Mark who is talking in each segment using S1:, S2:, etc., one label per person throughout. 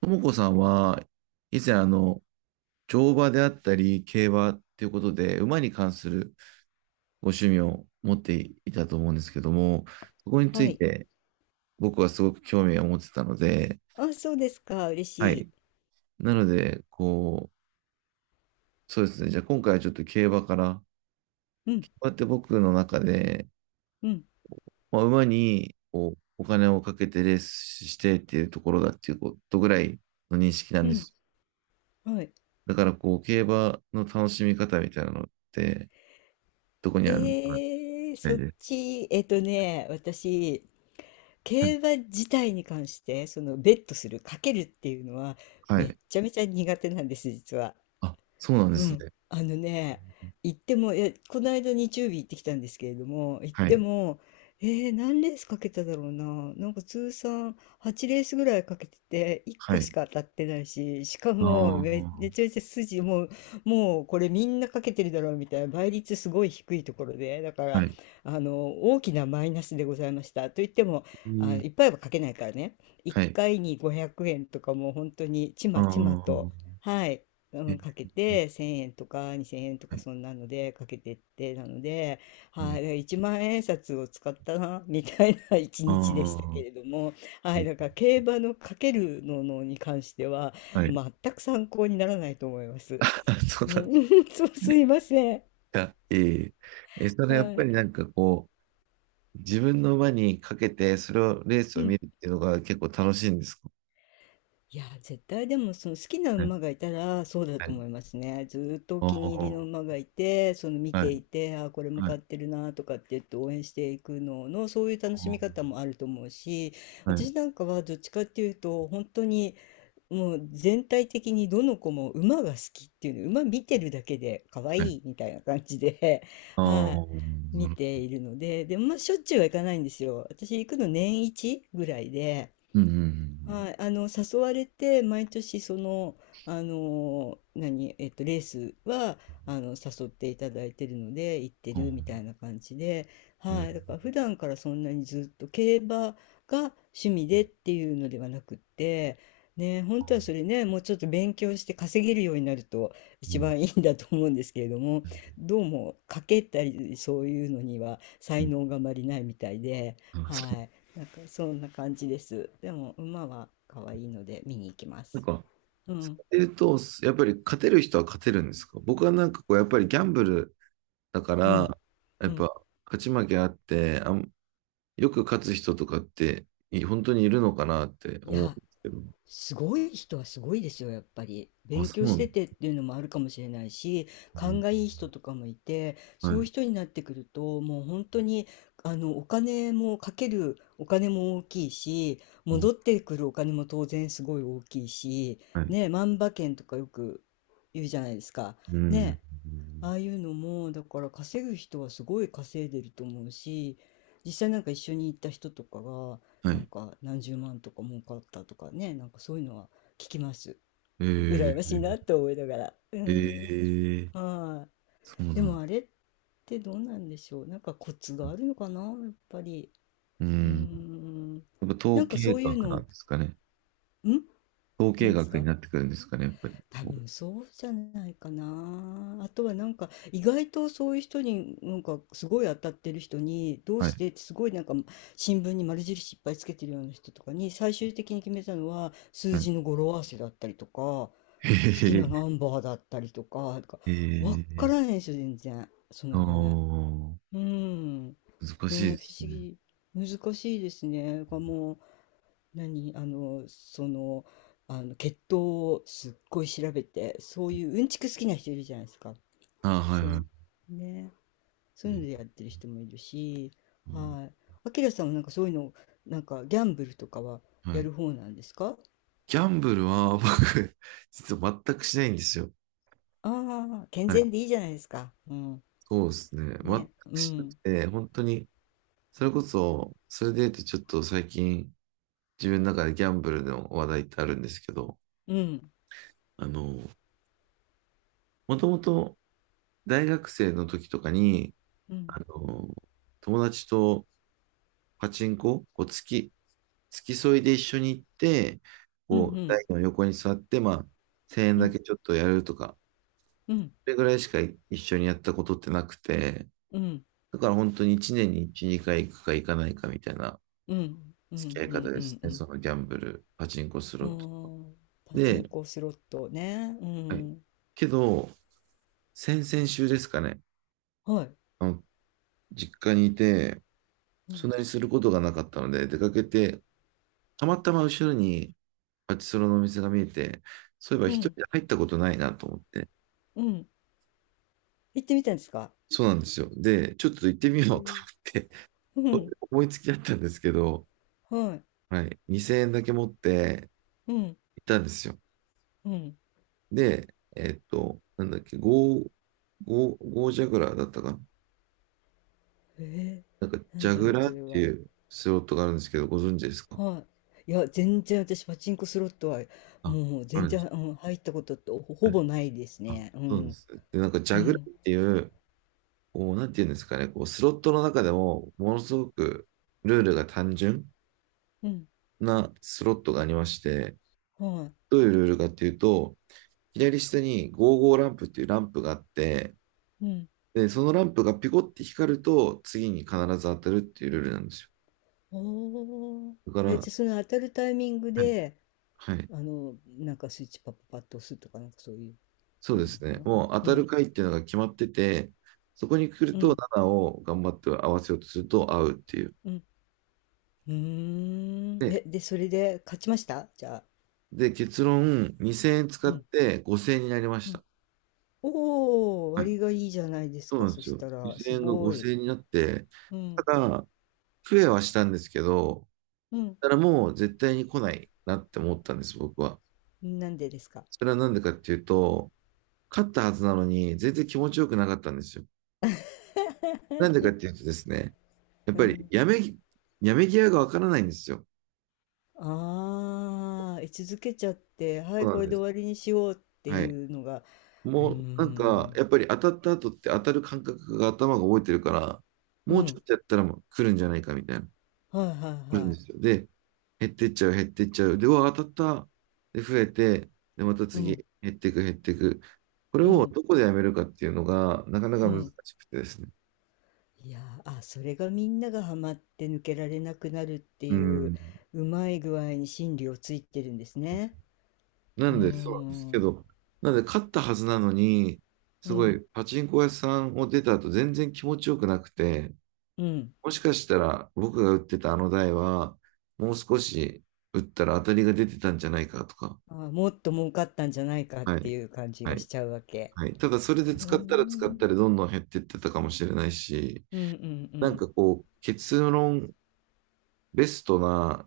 S1: ともこさんは、以前、乗馬であったり、競馬っていうことで、馬に関するご趣味を持っていたと思うんですけども、そこにつ
S2: は
S1: い
S2: い。
S1: て僕はすごく興味を持ってたので、
S2: あ、そうですか。嬉
S1: は
S2: しい。
S1: い。なので、そうですね。じゃあ今回はちょっと競馬から、こ
S2: うん、
S1: うやって僕の中で、
S2: うん、
S1: まあ、馬にこうお金をかけてレースしてっていうところだっていうことぐらいの認識なん
S2: う
S1: で
S2: ん。
S1: す。
S2: はい。
S1: だから、競馬の楽しみ方みたいなのって、どこにあるのかたい
S2: そっ
S1: です。
S2: ち、ね、私、
S1: はい。
S2: 競馬自体に関して、ベットする、かけるっていうのは、
S1: は
S2: めっ
S1: い。
S2: ちゃめちゃ苦手なんです、実は。
S1: あ、そうなんで
S2: う
S1: す
S2: ん、
S1: ね。
S2: ね、行っても、この間日曜日行ってきたんですけれども、行っ
S1: は
S2: て
S1: い。
S2: も、何レースかけただろうな、なんか通算8レースぐらいかけてて、1
S1: は
S2: 個し
S1: い。
S2: か当たってないし、しか
S1: あ
S2: もめ、め
S1: あ、
S2: ちゃめちゃもうこれみんなかけてるだろうみたいな、倍率すごい低いところで、だか
S1: は
S2: ら、
S1: い。
S2: 大きなマイナスでございました。と言っても、
S1: え
S2: あ、
S1: ー
S2: いっぱいはかけないからね、1
S1: はい。
S2: 回に500円とかもう本当にち
S1: あ
S2: まちまと、
S1: あ、
S2: はい。う
S1: えー、
S2: ん、かけて1000円とか2000円と
S1: は
S2: か
S1: い。
S2: そんなのでかけてってなので、
S1: え
S2: はい、
S1: ー、
S2: だから1万円札を使ったなみたいな 一
S1: あ
S2: 日でした
S1: あ、
S2: けれども、
S1: え
S2: はい、
S1: ー
S2: だから競馬のかけるののに関しては
S1: はい。
S2: 全く参考にならないと思います。
S1: そう
S2: う
S1: なんで
S2: ん、
S1: す
S2: そうす
S1: ね。
S2: いません。
S1: いや、えーえ、それやっ
S2: は
S1: ぱ
S2: い。
S1: りなんかこう、自分の馬にかけて、それを、レース
S2: う
S1: を見
S2: ん。
S1: るっていうのが結構楽しいんですか？
S2: いや、絶対でもその好きな
S1: はい。
S2: 馬がいたらそうだ
S1: は
S2: と
S1: い。
S2: 思いますね。ずーっとお
S1: あ
S2: 気に入りの
S1: あ、
S2: 馬がいて、その見
S1: は
S2: て
S1: い。
S2: いて、あー、これも
S1: はい。
S2: 買ってるなとかって言って応援していくのの、そういう楽
S1: あ
S2: しみ方もあると思うし、
S1: あ、は
S2: 私
S1: い。
S2: なんかはどっちかっていうと、本当にもう全体的にどの子も馬が好きっていうの、馬見てるだけで可愛
S1: はい。
S2: いみたいな感じで、
S1: ああ、
S2: はい、
S1: な
S2: 見
S1: る
S2: て
S1: ほど。
S2: いるので、でもまあしょっちゅうはいかないんですよ。私行くの年一ぐらいで。
S1: うんうん
S2: はい、誘われて毎年何、えっと、レースは誘っていただいてるので行って
S1: うん。ああ、
S2: るみたいな感じで、
S1: え
S2: は
S1: ー、
S2: い、だから普段からそんなにずっと競馬が趣味でっていうのではなくって、ね、本当はそれねもうちょっと勉強して稼げるようになると
S1: う
S2: 一
S1: ん
S2: 番いいんだと思うんですけれども、どうも賭けたりそういうのには
S1: う
S2: 才
S1: ん。
S2: 能があまりないみたいで。
S1: あ、そう。
S2: はい、なんかそんな感じです。でも馬は可愛いので見に行きま
S1: なん
S2: す。
S1: か、
S2: う
S1: そ
S2: ん、
S1: ういうと、やっぱり勝てる人は勝てるんですか？僕はなんかこう、やっぱりギャンブルだか
S2: う
S1: ら、
S2: ん、
S1: や
S2: う
S1: っ
S2: ん。
S1: ぱ勝ち負けあって、よく勝つ人とかって、本当にいるのかなって
S2: い
S1: 思うんで
S2: や、
S1: すけど。
S2: すごい人はすごいですよ、やっぱり。
S1: あ、
S2: 勉
S1: そう
S2: 強
S1: な
S2: して
S1: ん
S2: てっていうのもあるかもしれないし、勘がいい人とかもいて、
S1: だ。は
S2: そういう
S1: い。
S2: 人になってくると、もう本当に、お金もかけるお金も大きいし、
S1: うん。
S2: 戻ってくるお金も当然すごい大きいし、
S1: はい。
S2: ね、万馬券とかよく言うじゃないですか。
S1: うん。
S2: ね、ああいうのも、だから稼ぐ人はすごい稼いでると思うし、実際なんか一緒に行った人とかが、
S1: は
S2: なん
S1: い。
S2: か何十万とか儲かったとかね、なんかそういうのは聞きます。羨
S1: え
S2: ましいな
S1: ー、
S2: と思いながら。うん。
S1: えー、
S2: は
S1: そう
S2: い。で
S1: なん
S2: も
S1: だ。
S2: あれってどうなんでしょう。なんかコツがあるのかな、やっぱり。
S1: う
S2: う
S1: ん。
S2: ん。
S1: やっぱ
S2: なん
S1: 統
S2: か
S1: 計
S2: そういう
S1: 学な
S2: の、
S1: んですかね。
S2: ん
S1: 統計
S2: 何です
S1: 学に
S2: か。
S1: なってくるんですかね、やっぱり。
S2: 多分そうじゃないかな。あとはなんか意外とそういう人に、なんかすごい当たってる人にどう
S1: は
S2: し
S1: い。
S2: てって、すごいなんか新聞に丸印いっぱいつけてるような人とかに、最終的に決めたのは数
S1: はい。
S2: 字の語呂合わせだったりとか好
S1: へ
S2: き
S1: へ
S2: な
S1: へ、
S2: ナンバーだったりとか、なんかわか
S1: ええ、
S2: らないんですよ全然その
S1: ああ
S2: 辺。
S1: ー、
S2: うん。ね、
S1: 難
S2: 不
S1: しいで
S2: 思
S1: すね。
S2: 議。難しいですね。がもう何あのその、あの血糖をすっごい調べて、そういううんちく好きな人いるじゃないですか。
S1: ああ、はい
S2: そう
S1: は
S2: ね、そ
S1: い。
S2: ういうのでやってる人もいるし、はい、あきらさんはなんかそういうの、なんかギャンブルとかは
S1: は
S2: や
S1: い。
S2: る方なんですか。
S1: ギャンブルは 僕、実は全くしないんですよ。
S2: ああー、健
S1: はい。
S2: 全でいいじゃないですか。うん、
S1: そうですね。全
S2: ね、
S1: く
S2: う
S1: しなく
S2: ん、
S1: て、本当に、それこそ、それで言うとちょっと最近、自分の中でギャンブルの話題ってあるんですけど、
S2: うん、
S1: あの、もともと大学生の時とかに、
S2: うん、
S1: あの、友達とパチンコ、こう月、付き添いで一緒に行って、
S2: うん、う
S1: 台
S2: ん、
S1: の横に座って、まあ、1円だけちょっとやるとか、
S2: うん、
S1: それぐらいしか一緒にやったことってなくて、
S2: うん、うん、
S1: だから本当に1年に1、2回行くか行かないかみたいな
S2: うん、うん、
S1: 付き合い
S2: う
S1: 方
S2: ん、う
S1: で
S2: ん、
S1: す
S2: うん、
S1: ね。
S2: うん、
S1: そのギャンブル、パチンコス
S2: う
S1: ロット。
S2: ん。パチン
S1: で、
S2: コスロットね、う
S1: はい。
S2: ん、
S1: けど、先々週ですかね、
S2: はい、
S1: あの、実家にいて、そんなにすることがなかったので、出かけて、たまたま後ろにパチスロのお店が見えて、そういえば
S2: う
S1: 一人
S2: ん、
S1: で入ったことないなと思って、
S2: うん。行ってみたんですか。
S1: そうなんですよ。で、ちょっと行ってみ
S2: へ
S1: ようと
S2: え、
S1: 思って
S2: うん、
S1: 思いつきだったんですけど、
S2: はい、
S1: はい、2000円だけ持って
S2: うん、
S1: 行ったんですよ。
S2: うん。
S1: で、なんだっけ、ゴージャグラーだったかな？
S2: え
S1: なんか、
S2: な
S1: ジ
S2: ん
S1: ャ
S2: だ
S1: グ
S2: ろう、
S1: ラー
S2: そ
S1: っ
S2: れ
S1: て
S2: は。
S1: いうスロットがあるんですけど、ご存知ですか？
S2: はい。いや、全然私、パチンコスロットは、
S1: あ、
S2: もう、
S1: あ
S2: 全
S1: るんで
S2: 然、
S1: す
S2: うん、入ったことってほ、
S1: か？
S2: ほ
S1: はい。
S2: ぼないです
S1: あ、
S2: ね。う
S1: そうで
S2: ん、
S1: す。で、なんか、ジ
S2: う
S1: ャグラ
S2: ん、
S1: ーっていう、なんていうんですかね、スロットの中でも、ものすごくルールが単純
S2: うん、
S1: なスロットがありまして、
S2: は
S1: どういうルールかっていうと、左下に55ランプっていうランプがあって、
S2: い、うん。
S1: で、そのランプがピコって光ると、次に必ず当たるっていうルールなんです
S2: おー。
S1: よ。だから、
S2: じゃあ、その当たるタイミング
S1: はい、
S2: で、
S1: はい、
S2: なんかスイッチパッパッパッと押すとか、なんかそういう
S1: そう
S2: の
S1: で
S2: なの
S1: す
S2: か
S1: ね。
S2: な。
S1: もう当
S2: う
S1: たる
S2: ん、
S1: 回っていうのが決まってて、そこに来
S2: う
S1: ると
S2: ん、
S1: 7を頑張って合わせようとすると合うっていう。
S2: うん。うーん。
S1: で、
S2: で、それで勝ちましたじゃあ。
S1: で結論、2000円使
S2: う
S1: っ
S2: ん、
S1: て5000円になりまし
S2: うん。
S1: た。
S2: おお、
S1: はい、
S2: 割がいいじゃないです
S1: そう
S2: か。
S1: なん
S2: そ
S1: です
S2: し
S1: よ。
S2: たら、す
S1: 2000円が
S2: ご
S1: 5000
S2: い。
S1: 円になって、
S2: う
S1: た
S2: ん。
S1: だ、増えはしたんですけど、
S2: うん。
S1: ただからもう絶対に来ないなって思ったんです、僕は。
S2: なんでですか。
S1: それはなんでかっていうと、勝ったはずなのに、全然気持ちよくなかったんですよ。なんでかっ ていうとですね、やっ
S2: う
S1: ぱり
S2: ん。
S1: やめ際がわからないんですよ。
S2: ああ、居続けちゃって、は
S1: そ
S2: い、
S1: うな
S2: こ
S1: ん
S2: れ
S1: で
S2: で
S1: す。
S2: 終わりにしようって
S1: はい。
S2: いうのが、うー
S1: もうなんか、
S2: ん。
S1: やっぱり当たった後って当たる感覚が頭が覚えてるから、
S2: う
S1: もうちょ
S2: ん。
S1: っとやったらもう来るんじゃないかみたいな、
S2: はいはい
S1: 来るん
S2: は
S1: で
S2: い。
S1: すよ。で、減ってっちゃう、減ってっちゃう。で、うわ、当たった。で、増えて、で、また
S2: う
S1: 次、
S2: ん。
S1: 減っていく、減っていく。これ
S2: う
S1: を
S2: ん。
S1: どこでやめるかっていうのが、なかなか
S2: う
S1: 難
S2: ん。
S1: しくてですね。
S2: いやー、あ、それがみんながハマって抜けられなくなるって
S1: う
S2: いう、
S1: ん。
S2: うまい具合に心理をついてるんですね。
S1: な
S2: うー
S1: んで、そうなんですけ
S2: ん。
S1: ど、なんで、勝ったはずなのに、
S2: う
S1: すごい、
S2: ん。
S1: パチンコ屋さんを出た後、全然気持ちよくなくて、
S2: うん。
S1: もしかしたら、僕が打ってたあの台は、もう少し打ったら当たりが出てたんじゃないかとか、
S2: ああ、もっと儲かったんじゃないかっ
S1: は
S2: てい
S1: い、
S2: う感じ
S1: は
S2: がし
S1: い、
S2: ちゃうわけ。
S1: はい。ただ、それで
S2: うー
S1: 使ったら使った
S2: ん、
S1: ら、どんどん減ってってたかもしれないし、
S2: うん、うん、う
S1: なん
S2: ん、
S1: かこう、結論、ベストな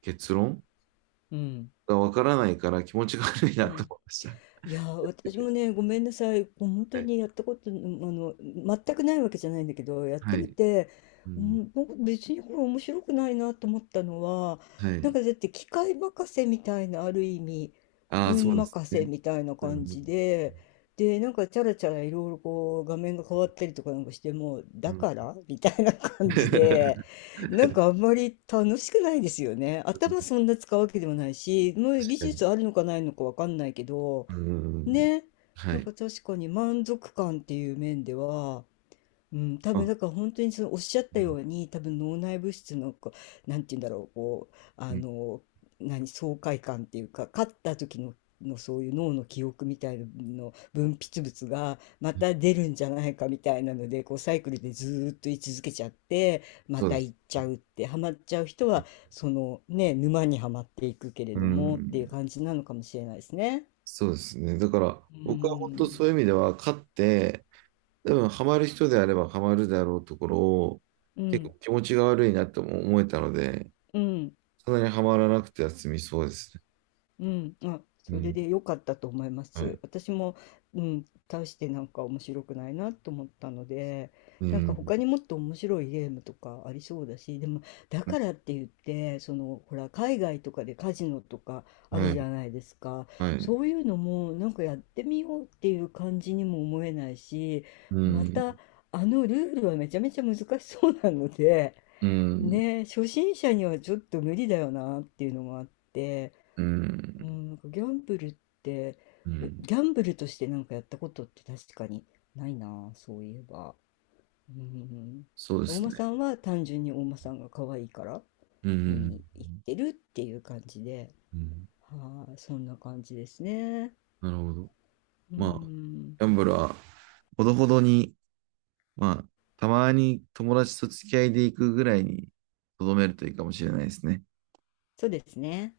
S1: 結論
S2: うん。
S1: がわからないから、気持ちが悪い
S2: う
S1: なと
S2: ん、
S1: 思いました。
S2: いやー、私 もね、ごめんなさい。こう本
S1: は
S2: 当
S1: い、
S2: にやったこと、あの、全くないわけじゃないんだけど、やって
S1: は
S2: み
S1: い、
S2: て、
S1: う
S2: う
S1: ん、
S2: ん、僕別にこれ面白くないなと思ったのは、
S1: は
S2: なん
S1: い。
S2: かだって機械任せみたいな、ある意味、
S1: ああ、そ
S2: 運
S1: うです
S2: 任せ
S1: ね。
S2: みたいな
S1: う
S2: 感
S1: ん
S2: じで、なんかチャラチャラいろいろこう画面が変わったりとかなんかしても、
S1: うん
S2: だ
S1: う
S2: か
S1: ん。
S2: らみたいな感じで、なん かあんまり楽しくないですよね。頭そんな使うわけでもないし、もう
S1: 確
S2: 技
S1: かに。
S2: 術あるのかないのかわかんないけど、
S1: うん
S2: ね、
S1: は
S2: なん
S1: い。
S2: か確かに満足感っていう面では、うん、多
S1: あ、
S2: 分
S1: う
S2: なんか本当にそのおっしゃったよ
S1: ん
S2: うに、多分脳内物質のこう、なんて言うんだろう、こう、
S1: う
S2: あ
S1: ん
S2: の何爽快感っていうか勝った時の、そういう脳の記憶みたいなの分泌物がまた出るんじゃないかみたいなので、こうサイクルでずーっと居続けちゃって、ま
S1: そう
S2: た
S1: です。
S2: 行っちゃうって、ハマっちゃう人はそのね、沼にはまっていくけれ
S1: う
S2: どもっていう
S1: ん。
S2: 感じなのかもしれないですね。
S1: そうですね。だから、
S2: う
S1: 僕は本当
S2: ん、
S1: そういう意味では、勝って、多分ハマる人であればハマるだろうところを、
S2: う
S1: 結
S2: ん、
S1: 構気持ちが悪いなとも思えたので、
S2: うん、
S1: そんなにハマらなくては済みそうですね。
S2: うん、あ、
S1: う
S2: それ
S1: ん。
S2: で良かったと思いま
S1: はい。
S2: す。私も、うん、大してなんか面白くないなと思ったので、
S1: う
S2: なんか
S1: ん。
S2: 他にもっと面白いゲームとかありそうだし、でもだ
S1: うん
S2: からって言って、その、ほら、海外とかでカジノとかあ
S1: は
S2: るじ
S1: い。
S2: ゃないですか。
S1: はい。
S2: そういうのもなんかやってみようっていう感じにも思えないし、
S1: う
S2: また
S1: ん。
S2: あのルールはめちゃめちゃ難しそうなので、
S1: うん。
S2: ね、初心者にはちょっと無理だよなっていうのもあって、
S1: う
S2: う
S1: ん。
S2: ん、なんかギャンブルって、
S1: うん。
S2: ギャンブルとしてなんかやったことって、確かにないな、そういえば。うん、
S1: そうで
S2: お
S1: す
S2: 馬
S1: ね。
S2: さんは単純にお馬さんが可愛いから
S1: う
S2: 見
S1: ん。
S2: に行ってるっていう感じで、
S1: うん、
S2: はい、そんな感じですね。
S1: なるほど。
S2: う
S1: まあ、
S2: ん、
S1: ギャンブルは、ほどほどに、まあ、たまに友達と付き合いでいくぐらいに、とどめるといいかもしれないですね。
S2: そうですね。